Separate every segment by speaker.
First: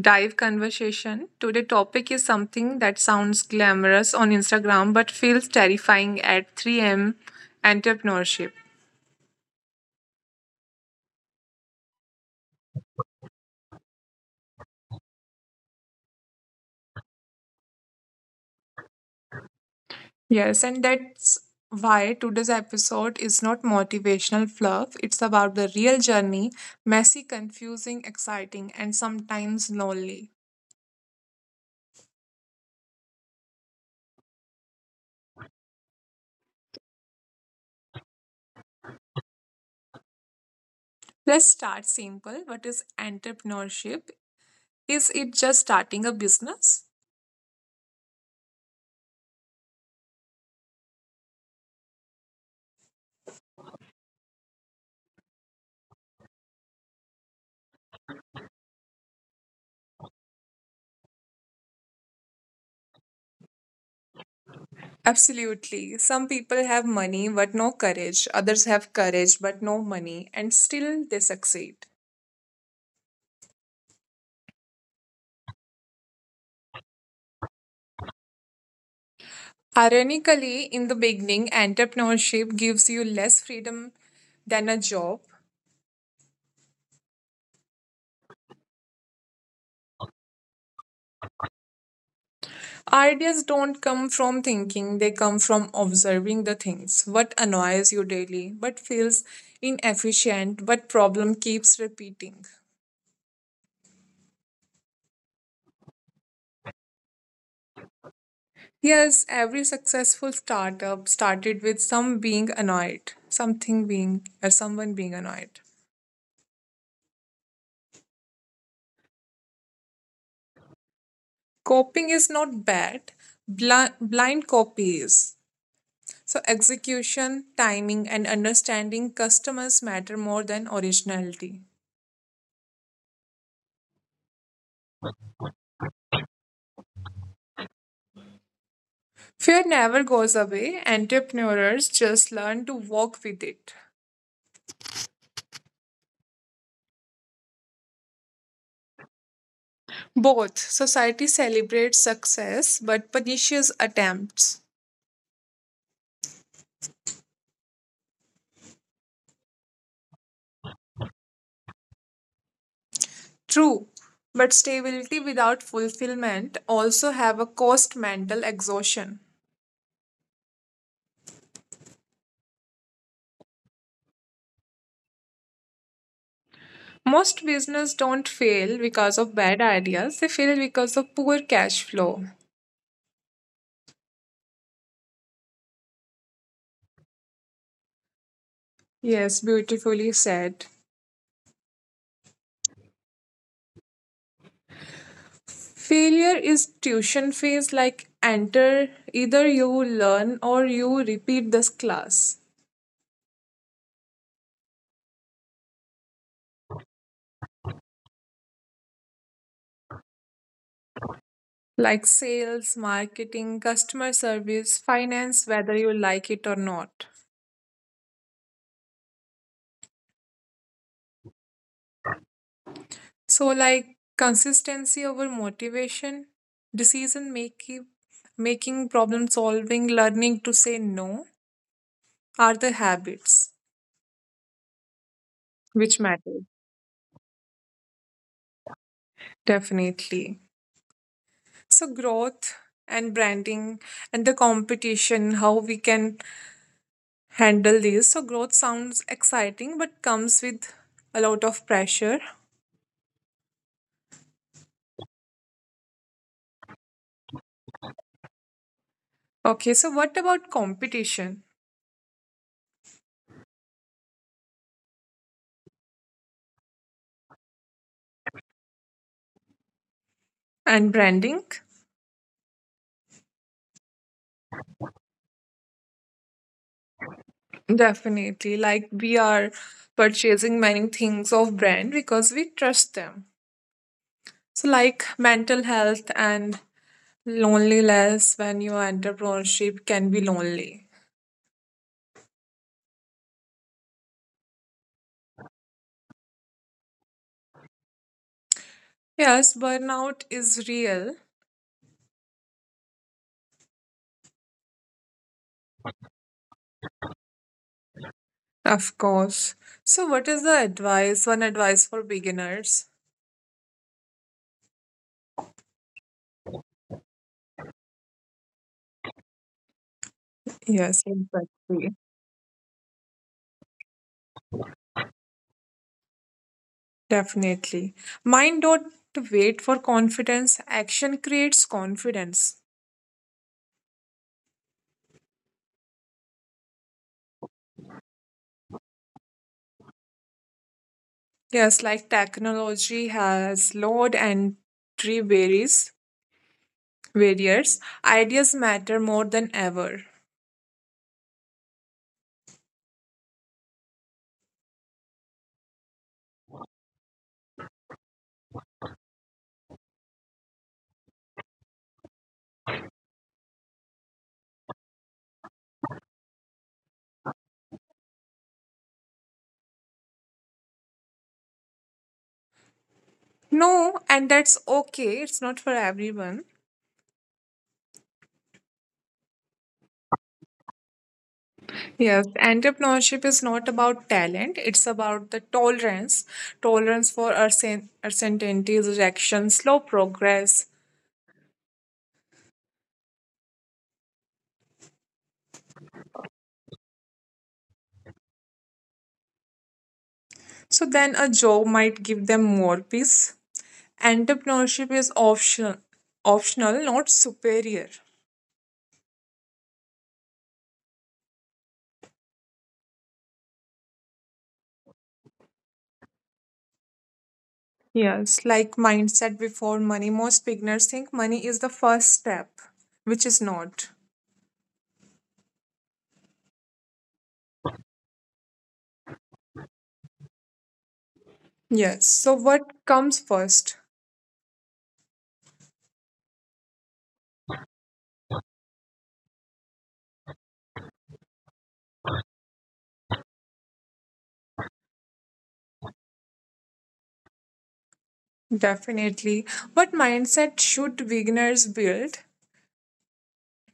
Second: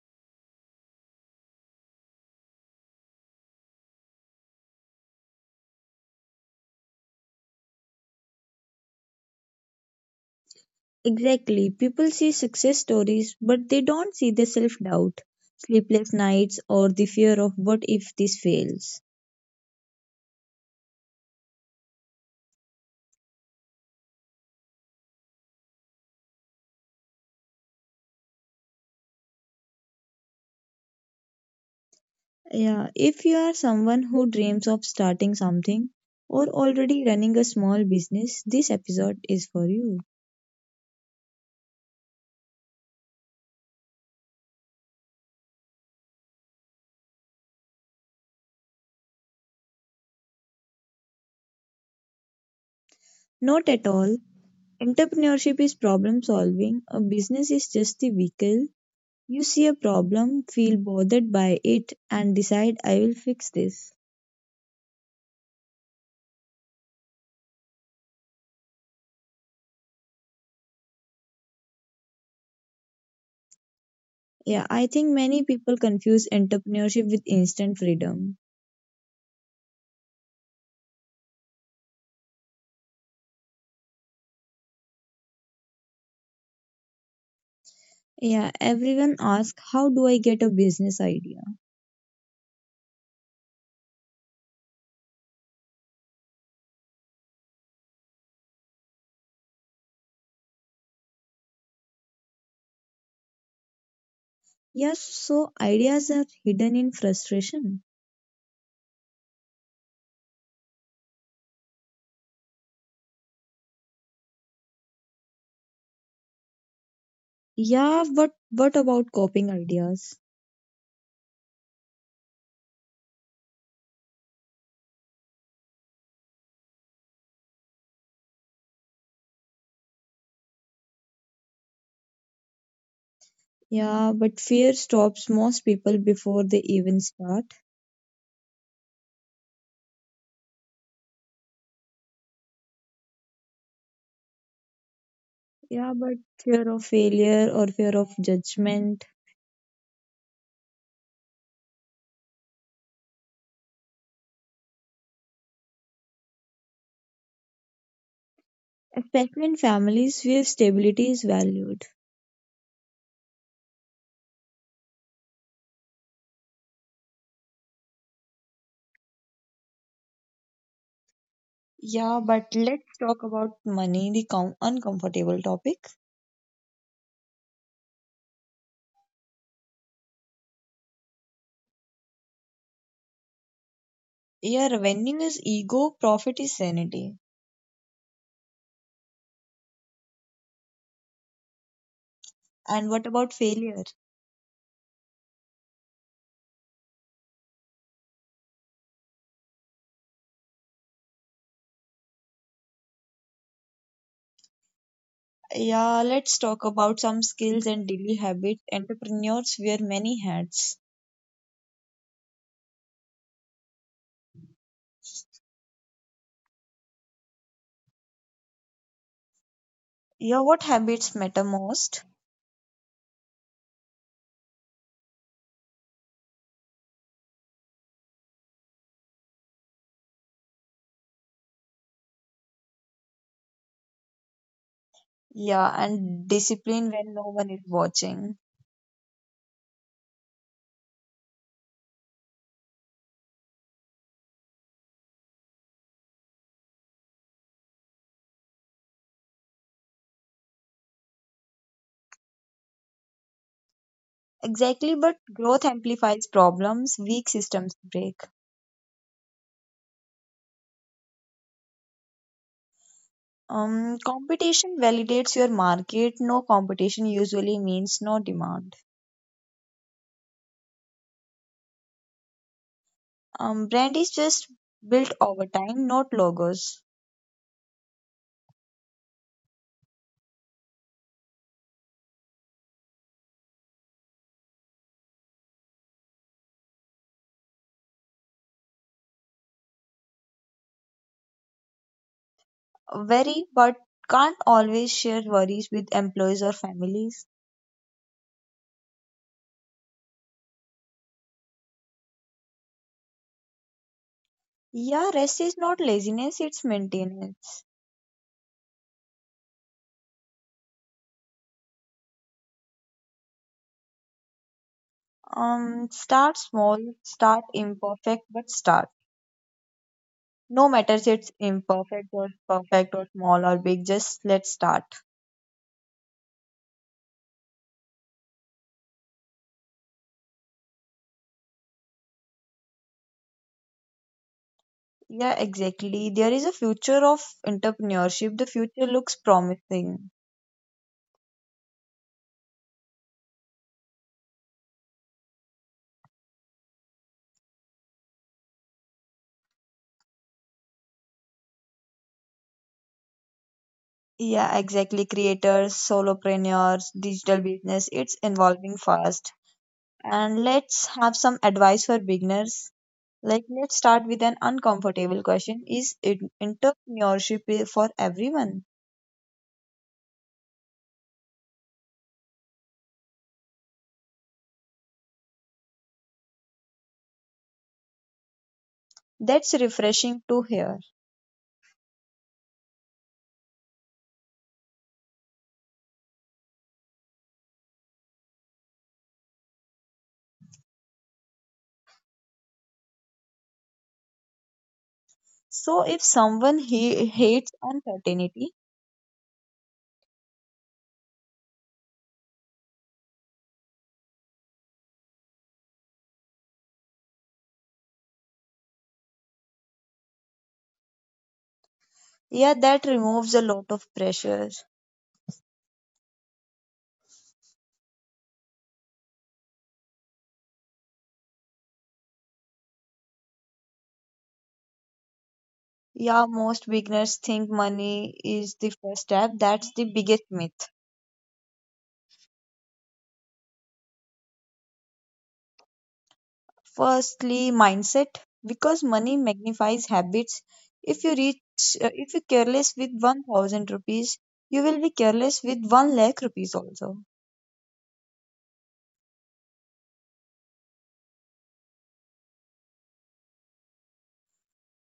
Speaker 1: dive conversation. Today' topic is something that sounds glamorous on Instagram but feels terrifying at 3 a.m. entrepreneurship.
Speaker 2: Exactly. People see success stories, but they don't see the self doubt, sleepless nights, or the fear of what if this fails.
Speaker 1: Yes, and that's why today's episode is not motivational fluff. It's about the real journey messy, confusing, exciting, and sometimes lonely.
Speaker 2: Yeah, if you are someone who dreams of starting something or already running a small business, this episode is for you.
Speaker 1: Let's start simple. What is entrepreneurship? Is it just starting a business?
Speaker 2: Not at all. Entrepreneurship is problem solving, a business is just the vehicle. You see a problem, feel bothered by it, and decide, I will fix this.
Speaker 1: Absolutely. Some people have money but no courage, others have courage but no money, and still they succeed.
Speaker 2: Yeah, I think many people confuse entrepreneurship with instant freedom.
Speaker 1: Ironically, in the beginning, entrepreneurship gives you less freedom than a job.
Speaker 2: Yeah, everyone asks, how do I get a business idea?
Speaker 1: Ideas don't come from thinking, they come from observing the things. What annoys you daily, what feels inefficient, what problem keeps repeating.
Speaker 2: Yes, so ideas are hidden in frustration.
Speaker 1: Yes, every successful startup started with some being annoyed, something being, or someone being annoyed.
Speaker 2: Yeah, but what about coping ideas?
Speaker 1: Copying is not bad, blind copy is. So, execution, timing, and understanding customers matter more than originality.
Speaker 2: Yeah, but fear stops most people before they even start.
Speaker 1: Fear never goes away, entrepreneurs just learn to walk with it.
Speaker 2: Yeah, but fear of failure or fear of judgment,
Speaker 1: Both society celebrates success but punishes attempts.
Speaker 2: especially in families where stability is valued.
Speaker 1: True, but stability without fulfillment also have a cost mental exhaustion.
Speaker 2: Yeah, but let's talk about money, the uncomfortable topic.
Speaker 1: Most business don't fail because of bad ideas, they fail because of poor cash flow.
Speaker 2: Yeah, revenue is ego, profit is sanity.
Speaker 1: Yes, beautifully said.
Speaker 2: And what about failure?
Speaker 1: Failure is tuition phase like enter either you learn or you repeat this class.
Speaker 2: Yeah, let's talk about some skills and daily habits. Entrepreneurs wear many hats.
Speaker 1: Like sales, marketing, customer service, finance, whether you like it or not.
Speaker 2: Yeah, what habits matter most?
Speaker 1: So like consistency over motivation, decision making problem solving, learning to say no are the habits.
Speaker 2: Yeah, and discipline when no one is
Speaker 1: Which matters
Speaker 2: watching.
Speaker 1: definitely. So growth and branding and the competition, how we can handle these. So growth sounds exciting but comes with a lot of pressure.
Speaker 2: Exactly, but growth amplifies problems, weak systems break.
Speaker 1: Okay, so what about competition
Speaker 2: Competition validates your market. No competition usually means no demand.
Speaker 1: and branding.
Speaker 2: Brand is just built over time, not logos.
Speaker 1: Definitely, like we are purchasing many things of brand because we trust them. So like mental health and loneliness, when your entrepreneurship can be lonely.
Speaker 2: Very, but can't always share worries with employees or families.
Speaker 1: Yes, burnout is real,
Speaker 2: Yeah, rest is not laziness, it's maintenance.
Speaker 1: of course. So, what is the advice? One advice for beginners?
Speaker 2: Start small, start imperfect, but start. No matters it's
Speaker 1: Yes,
Speaker 2: imperfect or
Speaker 1: exactly.
Speaker 2: perfect or small or big, just let's start.
Speaker 1: Definitely. Mind don't wait for confidence. Action creates confidence.
Speaker 2: Yeah, exactly. There is a future of entrepreneurship. The future looks promising.
Speaker 1: Yes, like technology has load and tree berries, barriers. Ideas matter more than ever.
Speaker 2: Yeah, exactly. Creators, solopreneurs, digital business, it's evolving fast. And let's have some advice for beginners. Like, let's start with an uncomfortable question. Is entrepreneurship for everyone?
Speaker 1: No, and that's okay. It's not for everyone.
Speaker 2: That's refreshing to hear.
Speaker 1: Yes, entrepreneurship is not about talent, it's about the tolerance for uncertainties, rejection, slow progress.
Speaker 2: So, if someone he hates uncertainty,
Speaker 1: So then a job might give them more peace. Entrepreneurship is optional, not superior.
Speaker 2: yeah, that removes a lot of pressure.
Speaker 1: Yes, like mindset before money, most beginners think money is the first step, which is not.
Speaker 2: Yeah, most beginners think money is the first step. That's the biggest myth.
Speaker 1: Yes, so what comes first?
Speaker 2: Firstly, mindset. Because money magnifies habits. If you if you careless with 1000 rupees, you will be careless with 1 lakh rupees also.
Speaker 1: Definitely. What mindset should beginners build?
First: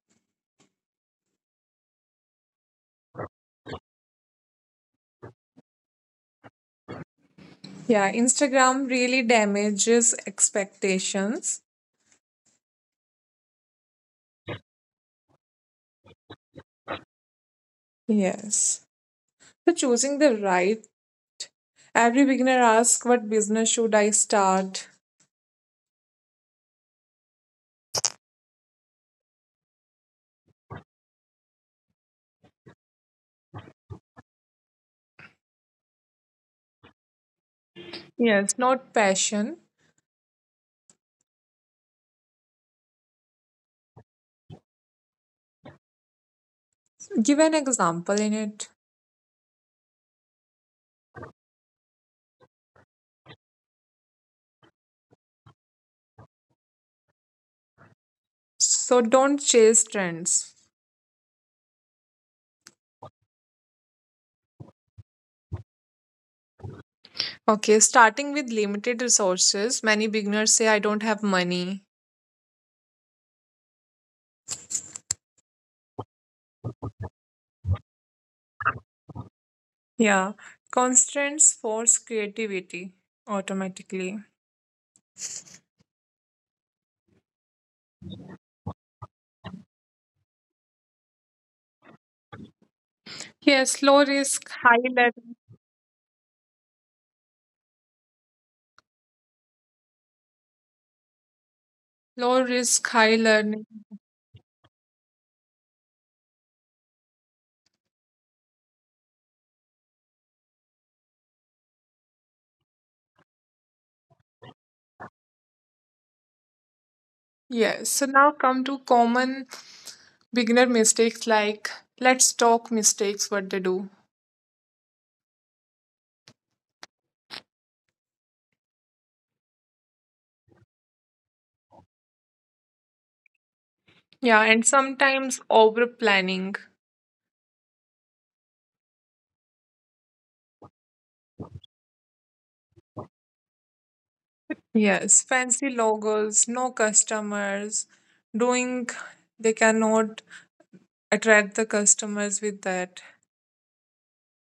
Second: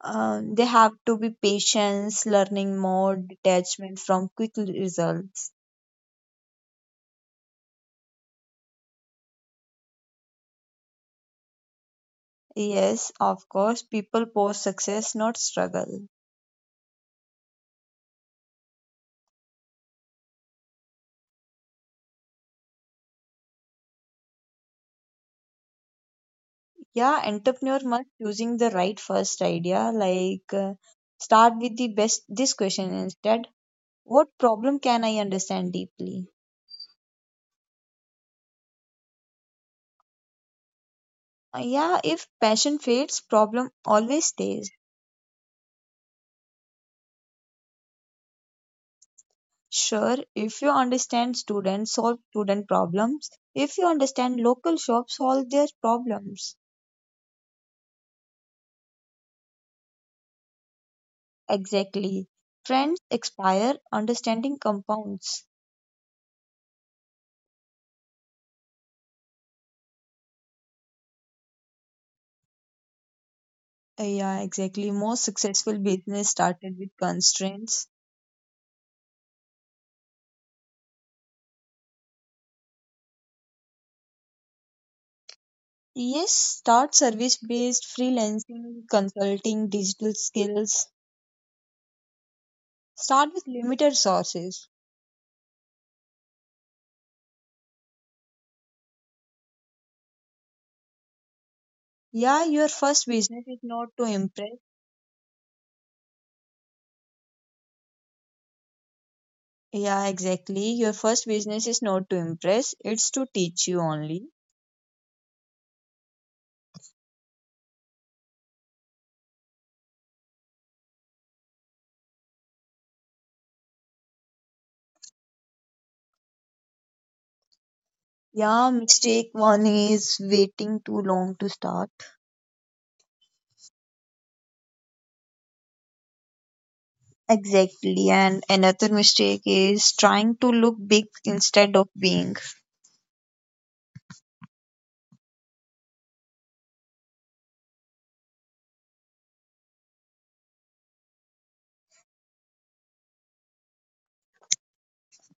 Speaker 2: They have to be patience, learning more, detachment from quick results.
Speaker 1: Yeah, Instagram really damages expectations.
Speaker 2: Yes, of course, people post success, not struggle.
Speaker 1: Yes. For choosing the right, every beginner asks, what business should I start?
Speaker 2: Yeah, entrepreneur must choosing the right first idea. Start with the best. This question instead: what problem can I understand deeply?
Speaker 1: Yes, not passion.
Speaker 2: Yeah, if passion fades, problem always stays.
Speaker 1: Give an example in it.
Speaker 2: Sure, if you understand students, solve student problems. If you understand local shops, solve their problems.
Speaker 1: So don't chase trends.
Speaker 2: Exactly. Trends expire, understanding compounds.
Speaker 1: Okay, starting with limited resources, many beginners say, I don't have money.
Speaker 2: Yeah, exactly. Most successful business started with constraints.
Speaker 1: Yeah, constraints force creativity automatically.
Speaker 2: Yes, start service based freelancing, consulting, digital skills. Start with limited sources.
Speaker 1: Yes, low risk, high learning.
Speaker 2: Yeah, your first business is
Speaker 1: Low
Speaker 2: not to
Speaker 1: risk,
Speaker 2: impress.
Speaker 1: high learning.
Speaker 2: Yeah, exactly. Your first business is not to impress, it's to teach you only.
Speaker 1: Yes, so now come to common beginner mistakes, like let's talk mistakes, what they do.
Speaker 2: Yeah, mistake one is waiting too long to start.
Speaker 1: Yeah, and sometimes over planning.
Speaker 2: Exactly. And another mistake is trying to look big instead of being.
Speaker 1: Yes, fancy logos, no customers, doing they cannot attract the customers with that.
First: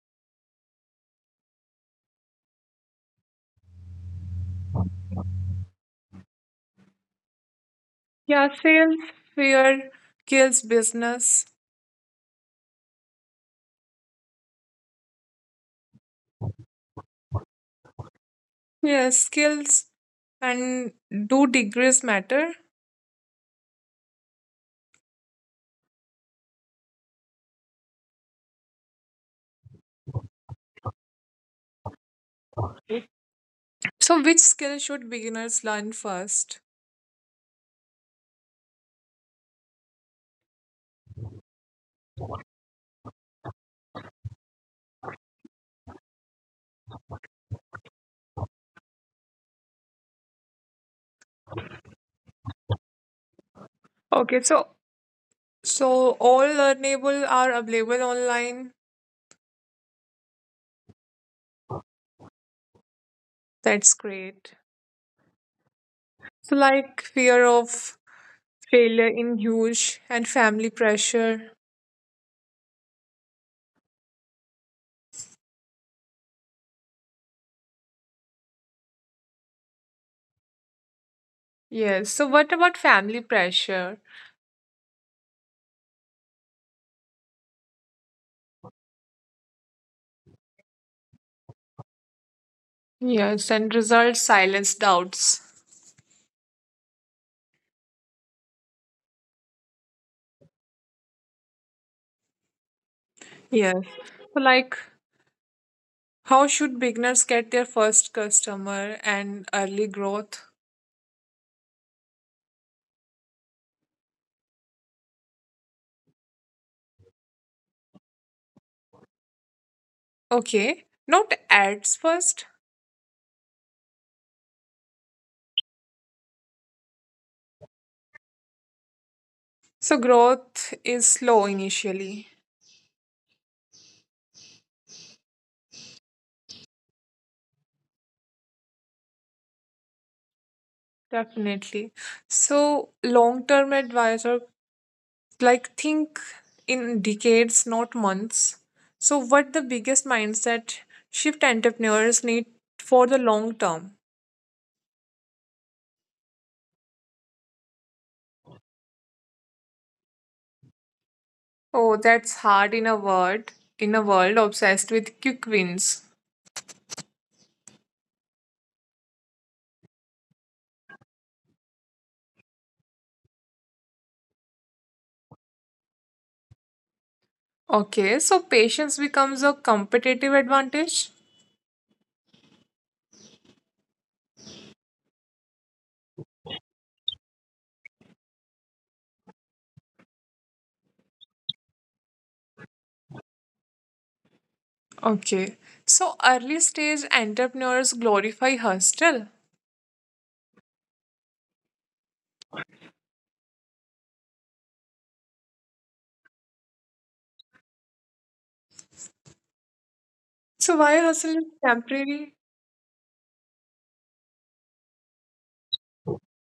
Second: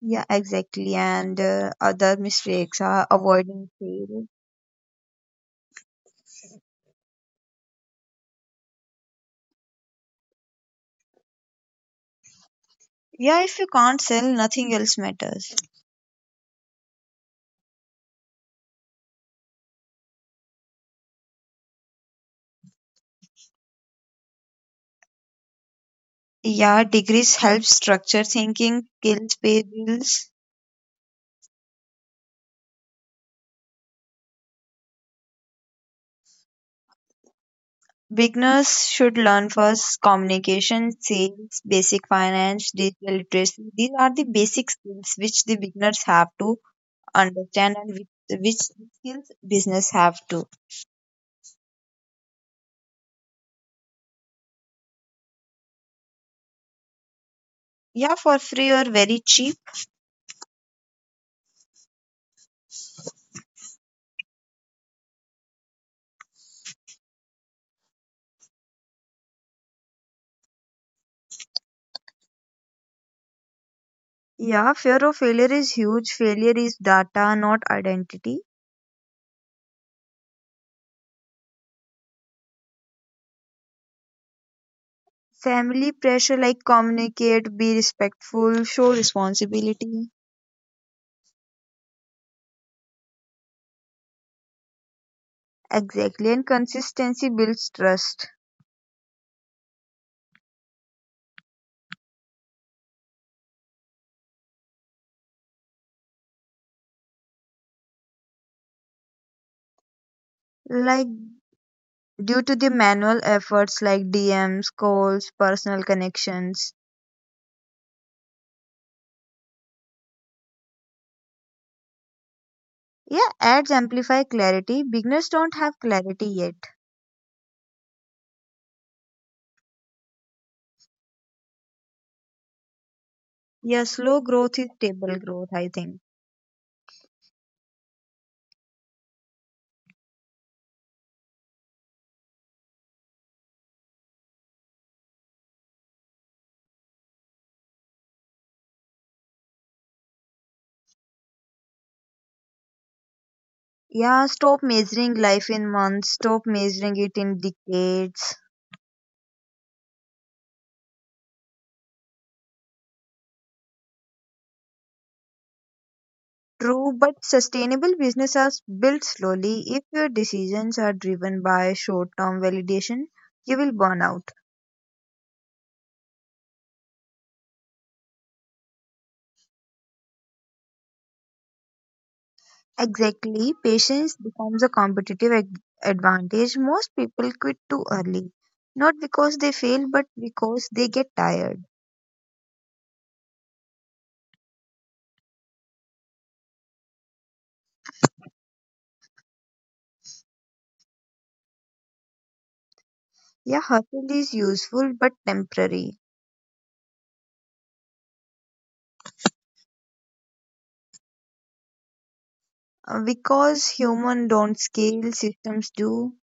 Speaker 2: Yeah, exactly. And other mistakes are avoiding sales.
Speaker 1: Yeah, sales fear kills business.
Speaker 2: Yeah, if you can't sell, nothing else matters.
Speaker 1: Yes, skills and do degrees matter?
Speaker 2: Yeah, degrees help structure thinking, kills pay bills.
Speaker 1: So, which skill should beginners learn first?
Speaker 2: Beginners should learn first communication, sales, basic finance, digital literacy. These are the basic skills which the beginners have to understand and which skills business have to.
Speaker 1: Okay, so so all learnable are available
Speaker 2: Yeah, for
Speaker 1: online.
Speaker 2: free or very cheap.
Speaker 1: That's great. So like fear of failure in huge and family pressure.
Speaker 2: Yeah, fear of failure is huge. Failure is data, not identity.
Speaker 1: Yes. So what about family pressure?
Speaker 2: Family pressure like communicate, be respectful, show responsibility.
Speaker 1: Yes, and results silence doubts.
Speaker 2: Exactly, and consistency builds trust.
Speaker 1: Yes. So like how should beginners get their first customer and early growth?
Speaker 2: Like due to the manual efforts like DMs, calls, personal connections.
Speaker 1: Okay. Not ads first.
Speaker 2: Yeah, ads amplify clarity. Beginners don't have clarity yet.
Speaker 1: So growth is slow initially.
Speaker 2: Yeah, slow growth is stable growth, I think.
Speaker 1: Definitely. So long-term advisor, like think in decades not months. So what the biggest mindset shift entrepreneurs need for the long term.
Speaker 2: Yeah, stop measuring life in months, stop measuring it in decades.
Speaker 1: Oh, that's hard in a word, in a world obsessed with quick wins.
Speaker 2: True, but sustainable business are built slowly. If your decisions are driven by short term validation, you will burn out.
Speaker 1: Okay, so patience becomes a competitive advantage.
Speaker 2: Exactly, patience becomes a competitive advantage. Most people quit too early, not because they fail, but because they get tired.
Speaker 1: Okay, so early stage entrepreneurs glorify hustle.
Speaker 2: Yeah, hustle is useful but temporary.
Speaker 1: So why hustle is temporary.
Speaker 2: Because human don't scale, systems do.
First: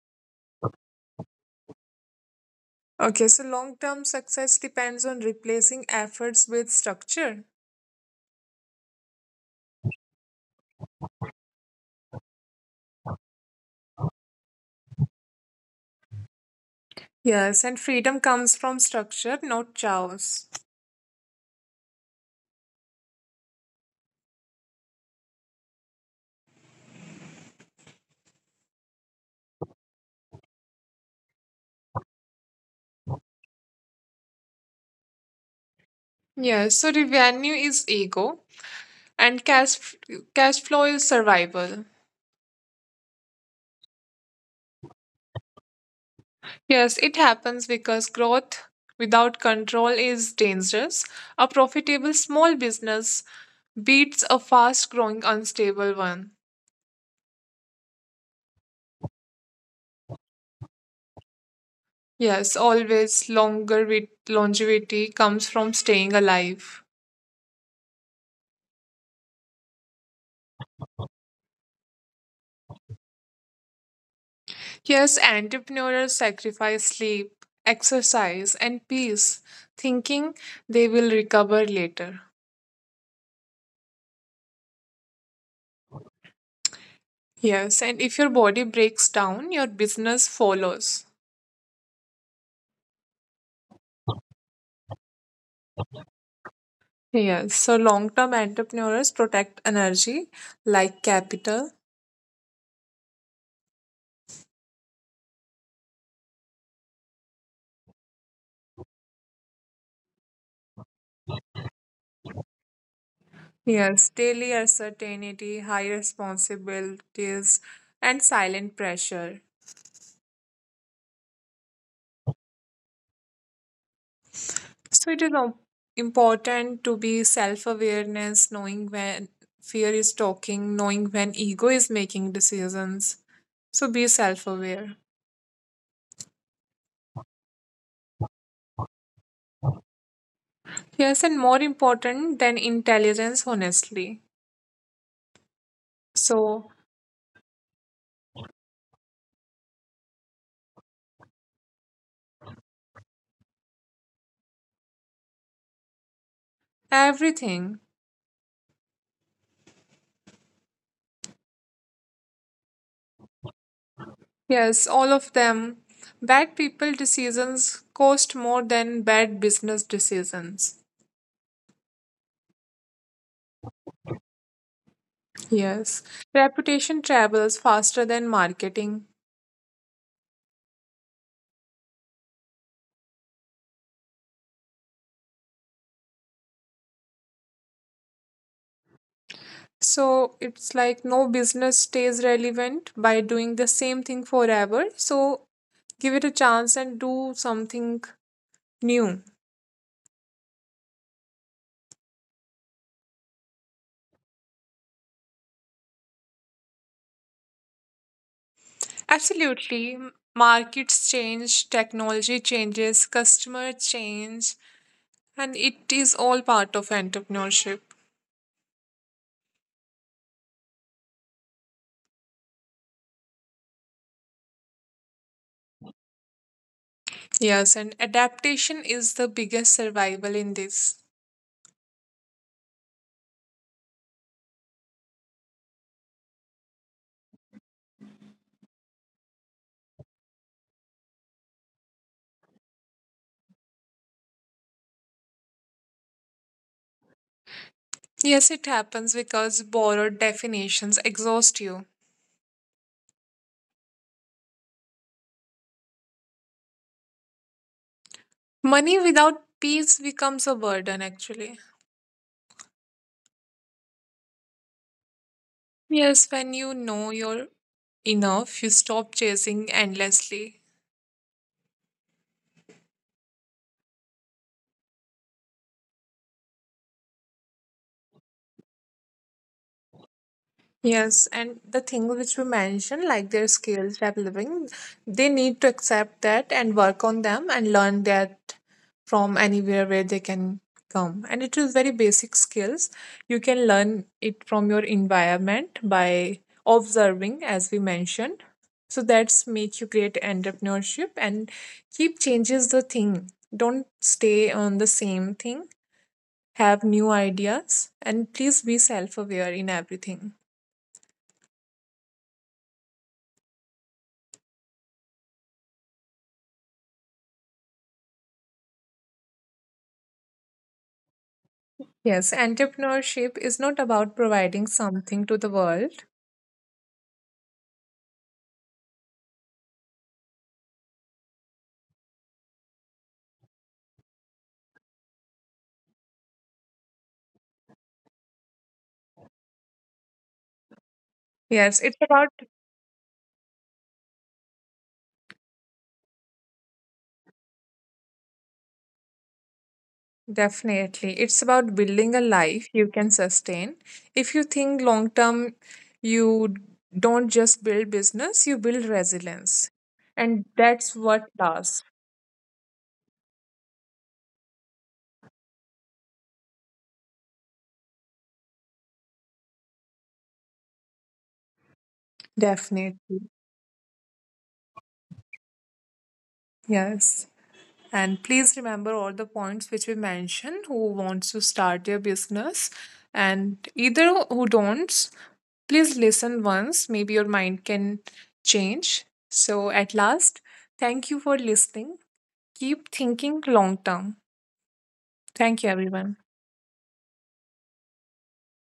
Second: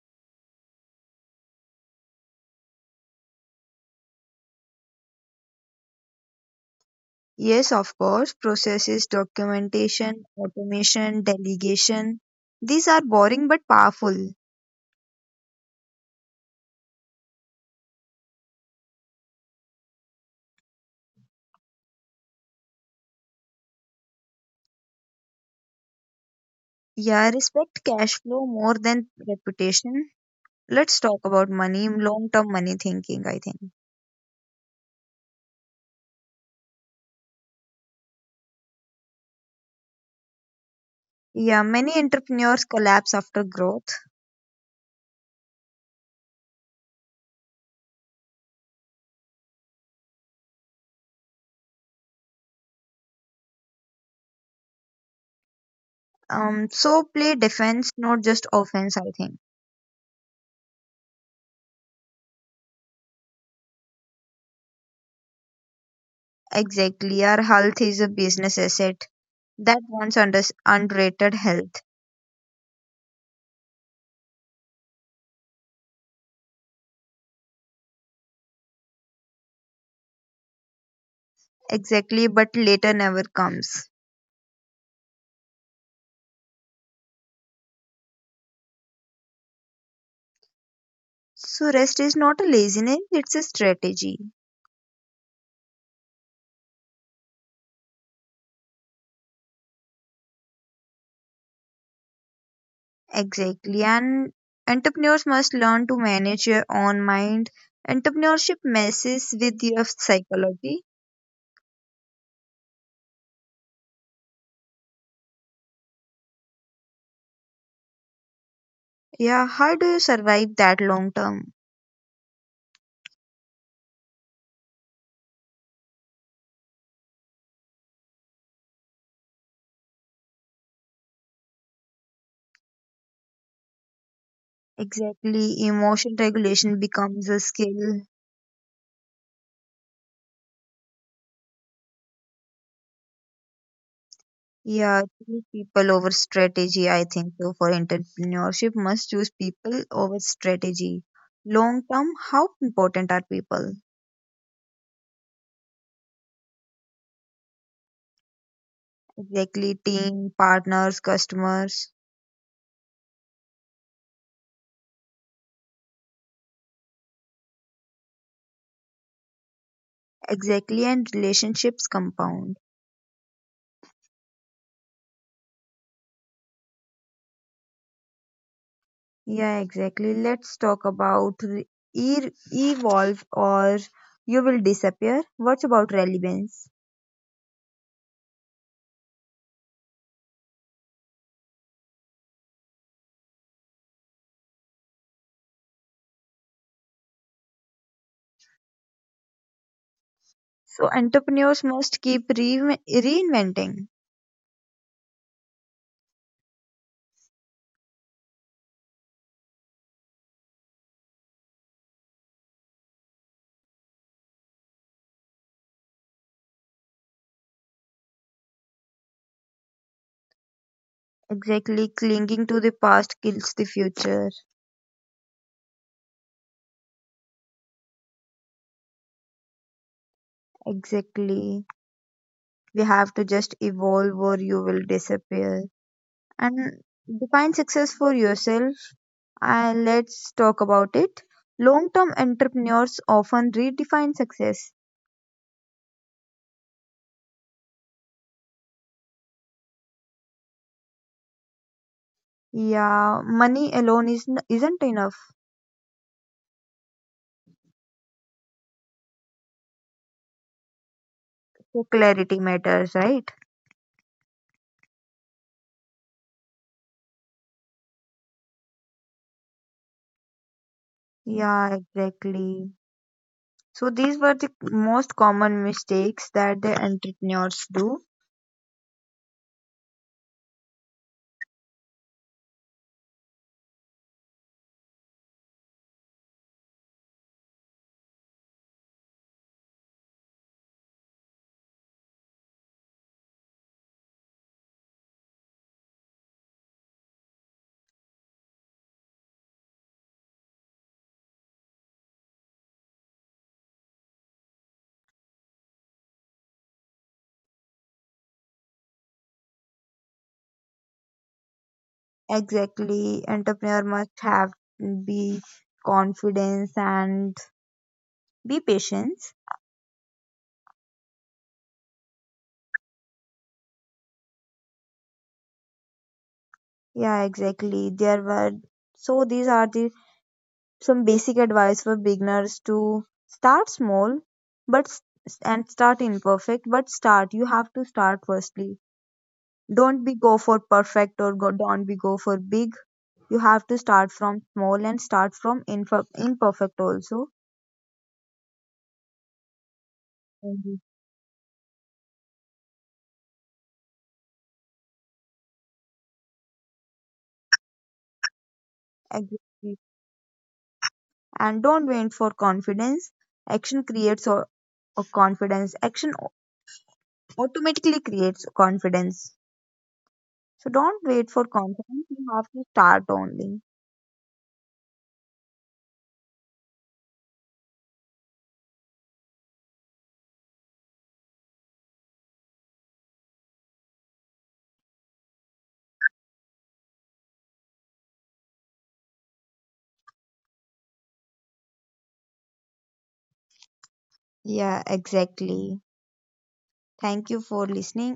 Speaker 1: Okay, so long term success depends on replacing efforts with structure.
Speaker 2: Yes, of course, processes, documentation, automation, delegation. These are boring but powerful.
Speaker 1: Yes, and freedom comes from structure, not chaos.
Speaker 2: Yeah, I respect cash flow more than reputation. Let's talk about money, long term money thinking, I think.
Speaker 1: Yes, so revenue is ego and cash flow is survival.
Speaker 2: Yeah, many entrepreneurs collapse after growth.
Speaker 1: Yes, it happens because growth without control is dangerous. A profitable small business beats a fast growing unstable one.
Speaker 2: So play defense, not just offense, I think.
Speaker 1: Yes, always longer with longevity comes from staying alive.
Speaker 2: Exactly. Our health is a business asset that once underrated health.
Speaker 1: Yes, entrepreneurs sacrifice sleep, exercise, and peace, thinking they will recover later.
Speaker 2: Exactly, but later never comes.
Speaker 1: Yes, and if your body breaks down, your business follows.
Speaker 2: So rest is not a laziness, it's a strategy.
Speaker 1: Yes, so long term entrepreneurs protect energy like capital.
Speaker 2: Exactly. And entrepreneurs must learn to manage your own mind. Entrepreneurship messes with your psychology.
Speaker 1: Yes, daily uncertainty, high responsibilities, and silent pressure.
Speaker 2: Yeah, how do you survive that long term?
Speaker 1: So it is important to be self awareness, knowing when fear is talking, knowing when ego is making decisions. So be self aware.
Speaker 2: Exactly. Emotion regulation becomes a skill.
Speaker 1: Yes, and more important than intelligence, honestly.
Speaker 2: Yeah, choose
Speaker 1: So
Speaker 2: people over strategy, I think so. For entrepreneurship, must choose people over strategy. Long term, how important are people?
Speaker 1: everything.
Speaker 2: Exactly, team, partners, customers.
Speaker 1: Yes, all of them. Bad people decisions cost more than bad business decisions.
Speaker 2: Exactly, and relationships compound.
Speaker 1: Yes. Reputation travels faster than marketing.
Speaker 2: Yeah, exactly. Let's talk about evolve or you will disappear. What about relevance?
Speaker 1: So it's like no business stays relevant by doing the same thing forever. So give it a chance and do something new.
Speaker 2: So, entrepreneurs must keep reinventing.
Speaker 1: Absolutely. Markets change, technology changes, customer change, and it is all part of entrepreneurship.
Speaker 2: Exactly. Clinging to the past kills the future.
Speaker 1: Yes, and adaptation is the biggest survival in this.
Speaker 2: Exactly. We have to just evolve or you will disappear. And define success for yourself. And let's talk about it. Long term entrepreneurs often redefine success.
Speaker 1: Yes, it happens because borrowed definitions exhaust you.
Speaker 2: Yeah, money alone is isn't enough.
Speaker 1: Money without peace becomes a burden, actually.
Speaker 2: So clarity matters, right?
Speaker 1: Yes, when you know you're enough, you stop chasing endlessly.
Speaker 2: Yeah, exactly. So these were the most common mistakes that the entrepreneurs do.
Speaker 1: Yes, and the thing which we mentioned, like their skills developing, they need to accept that and work on them and learn that from anywhere where they can come. And it is very basic skills. You can learn it from your environment by observing, as we mentioned. So that's make you create entrepreneurship and keep changes the thing. Don't stay on the same thing, have new ideas, and please be self aware in everything.
Speaker 2: Exactly, entrepreneur must have be confidence and be patience.
Speaker 1: Yes, entrepreneurship is not about providing something to the world.
Speaker 2: Yeah, exactly. There were so these are the some basic advice for beginners to start small, but and start imperfect, but start. You have to start firstly. Don't be go
Speaker 1: Yes,
Speaker 2: for
Speaker 1: it's about,
Speaker 2: perfect or go, don't be go for big. You have to start from small and start from imperfect also.
Speaker 1: definitely, it's about
Speaker 2: Mhm.
Speaker 1: building a life you can sustain. If you think long term, you don't just build business, you build resilience. And that's
Speaker 2: Exactly.
Speaker 1: what does.
Speaker 2: And don't wait for confidence. Action creates or, confidence. Action automatically creates confidence. So don't wait for
Speaker 1: Definitely.
Speaker 2: confidence. You have to start only.
Speaker 1: Yes. And please remember all the points which we mentioned who wants to start their business and either who don't, please listen once. Maybe your mind can change. So, at last, thank you for listening. Keep thinking long term.
Speaker 2: Yeah,
Speaker 1: Thank you, everyone.
Speaker 2: exactly. Thank you for listening.